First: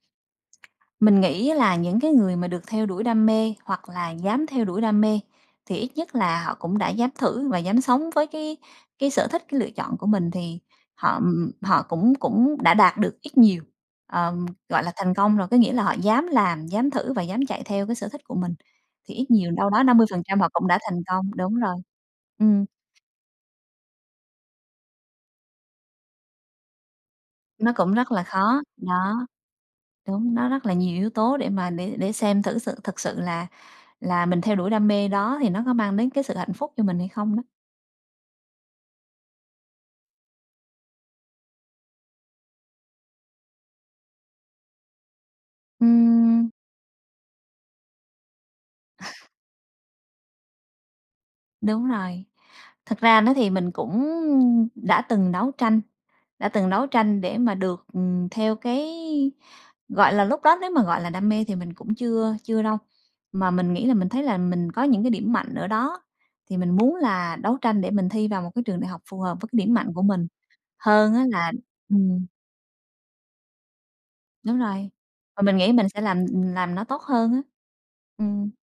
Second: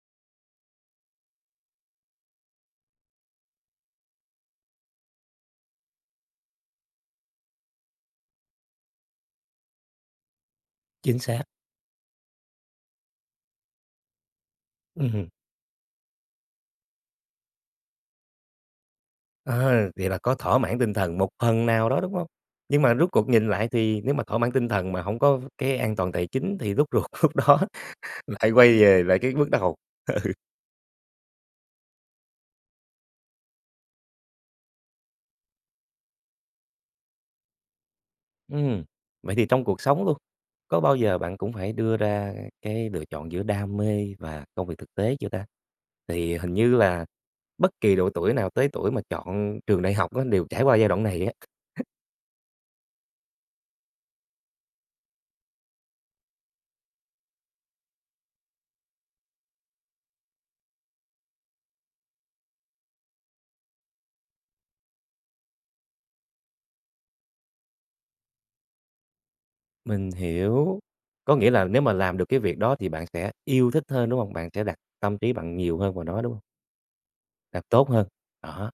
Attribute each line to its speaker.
Speaker 1: Mình nghĩ á là những cái người mà được theo đuổi đam mê, hoặc là dám theo đuổi đam mê thì ít nhất là họ cũng đã dám thử và dám sống với cái cái sở thích, cái lựa chọn của mình, thì họ,
Speaker 2: Chính
Speaker 1: ừm,
Speaker 2: xác.
Speaker 1: ừm, họ cũng cũng đã đạt được ít nhiều, ờm, gọi là,
Speaker 2: Ừm
Speaker 1: thành
Speaker 2: hưm.
Speaker 1: công rồi. Có nghĩa là họ dám làm, dám thử, và dám chạy theo cái sở thích của mình thì ít nhiều đâu
Speaker 2: Ờ,
Speaker 1: đó năm mươi
Speaker 2: vậy là
Speaker 1: phần
Speaker 2: có
Speaker 1: trăm họ
Speaker 2: thỏa
Speaker 1: cũng
Speaker 2: mãn
Speaker 1: đã
Speaker 2: tinh
Speaker 1: thành
Speaker 2: thần, một
Speaker 1: công, đúng
Speaker 2: phần
Speaker 1: rồi.
Speaker 2: nào đó, đúng hông?
Speaker 1: Ừm.
Speaker 2: Nhưng mà rút cuộc nhìn lại thì nếu mà thỏa mãn tinh thần mà hổng có v cái an toàn tài chính thì rút ruột lúc đó
Speaker 1: Nó cũng rất là
Speaker 2: lại
Speaker 1: khó,
Speaker 2: quay về lại
Speaker 1: đó,
Speaker 2: cái bước đầu, ừ.
Speaker 1: đúng, nó rất là nhiều yếu tố để mà để để xem thử sự thực sự là là mình theo đuổi đam mê đó thì nó có mang đến cái sự hạnh phúc cho mình hay không đó.
Speaker 2: Ừm, vậy thì trong cuộc sống luôn, có bao giờ bạn cũng phải đưa ra cái lựa chọn giữa đam mê và công việc thực tế chưa ta? Thì
Speaker 1: Ừm.
Speaker 2: hình như là bất kỳ độ tuổi nào tới tuổi mà chọn trường đại học á đều trải qua giai đoạn này á.
Speaker 1: Đúng rồi, thực ra đó thì mình cũng đã từng đấu tranh, đã từng đấu tranh để mà được, ừm, theo cái, gọi là, lúc đó nếu mà, gọi là, đam mê thì mình cũng chưa chưa đâu. Mà mình nghĩ là mình thấy là mình có những cái điểm mạnh ở đó, thì mình muốn là đấu tranh để mình thi vào một cái trường đại học phù hợp với cái điểm mạnh của
Speaker 2: Mình
Speaker 1: mình,
Speaker 2: hiểu,
Speaker 1: hơn á
Speaker 2: có
Speaker 1: là
Speaker 2: nghĩa là nếu mà làm
Speaker 1: ừm.
Speaker 2: được cái việc đó thì bạn sẽ yêu thích hơn, đúng hông? Bạn
Speaker 1: Đúng
Speaker 2: sẽ đặt
Speaker 1: rồi,
Speaker 2: tâm trí
Speaker 1: mà
Speaker 2: bạn
Speaker 1: mình nghĩ
Speaker 2: nhiều
Speaker 1: mình
Speaker 2: hơn
Speaker 1: sẽ
Speaker 2: vào đó,
Speaker 1: làm,
Speaker 2: đúng hông?
Speaker 1: ừm, làm nó tốt hơn á.
Speaker 2: Làm tốt hơn,
Speaker 1: Ừm.
Speaker 2: đó.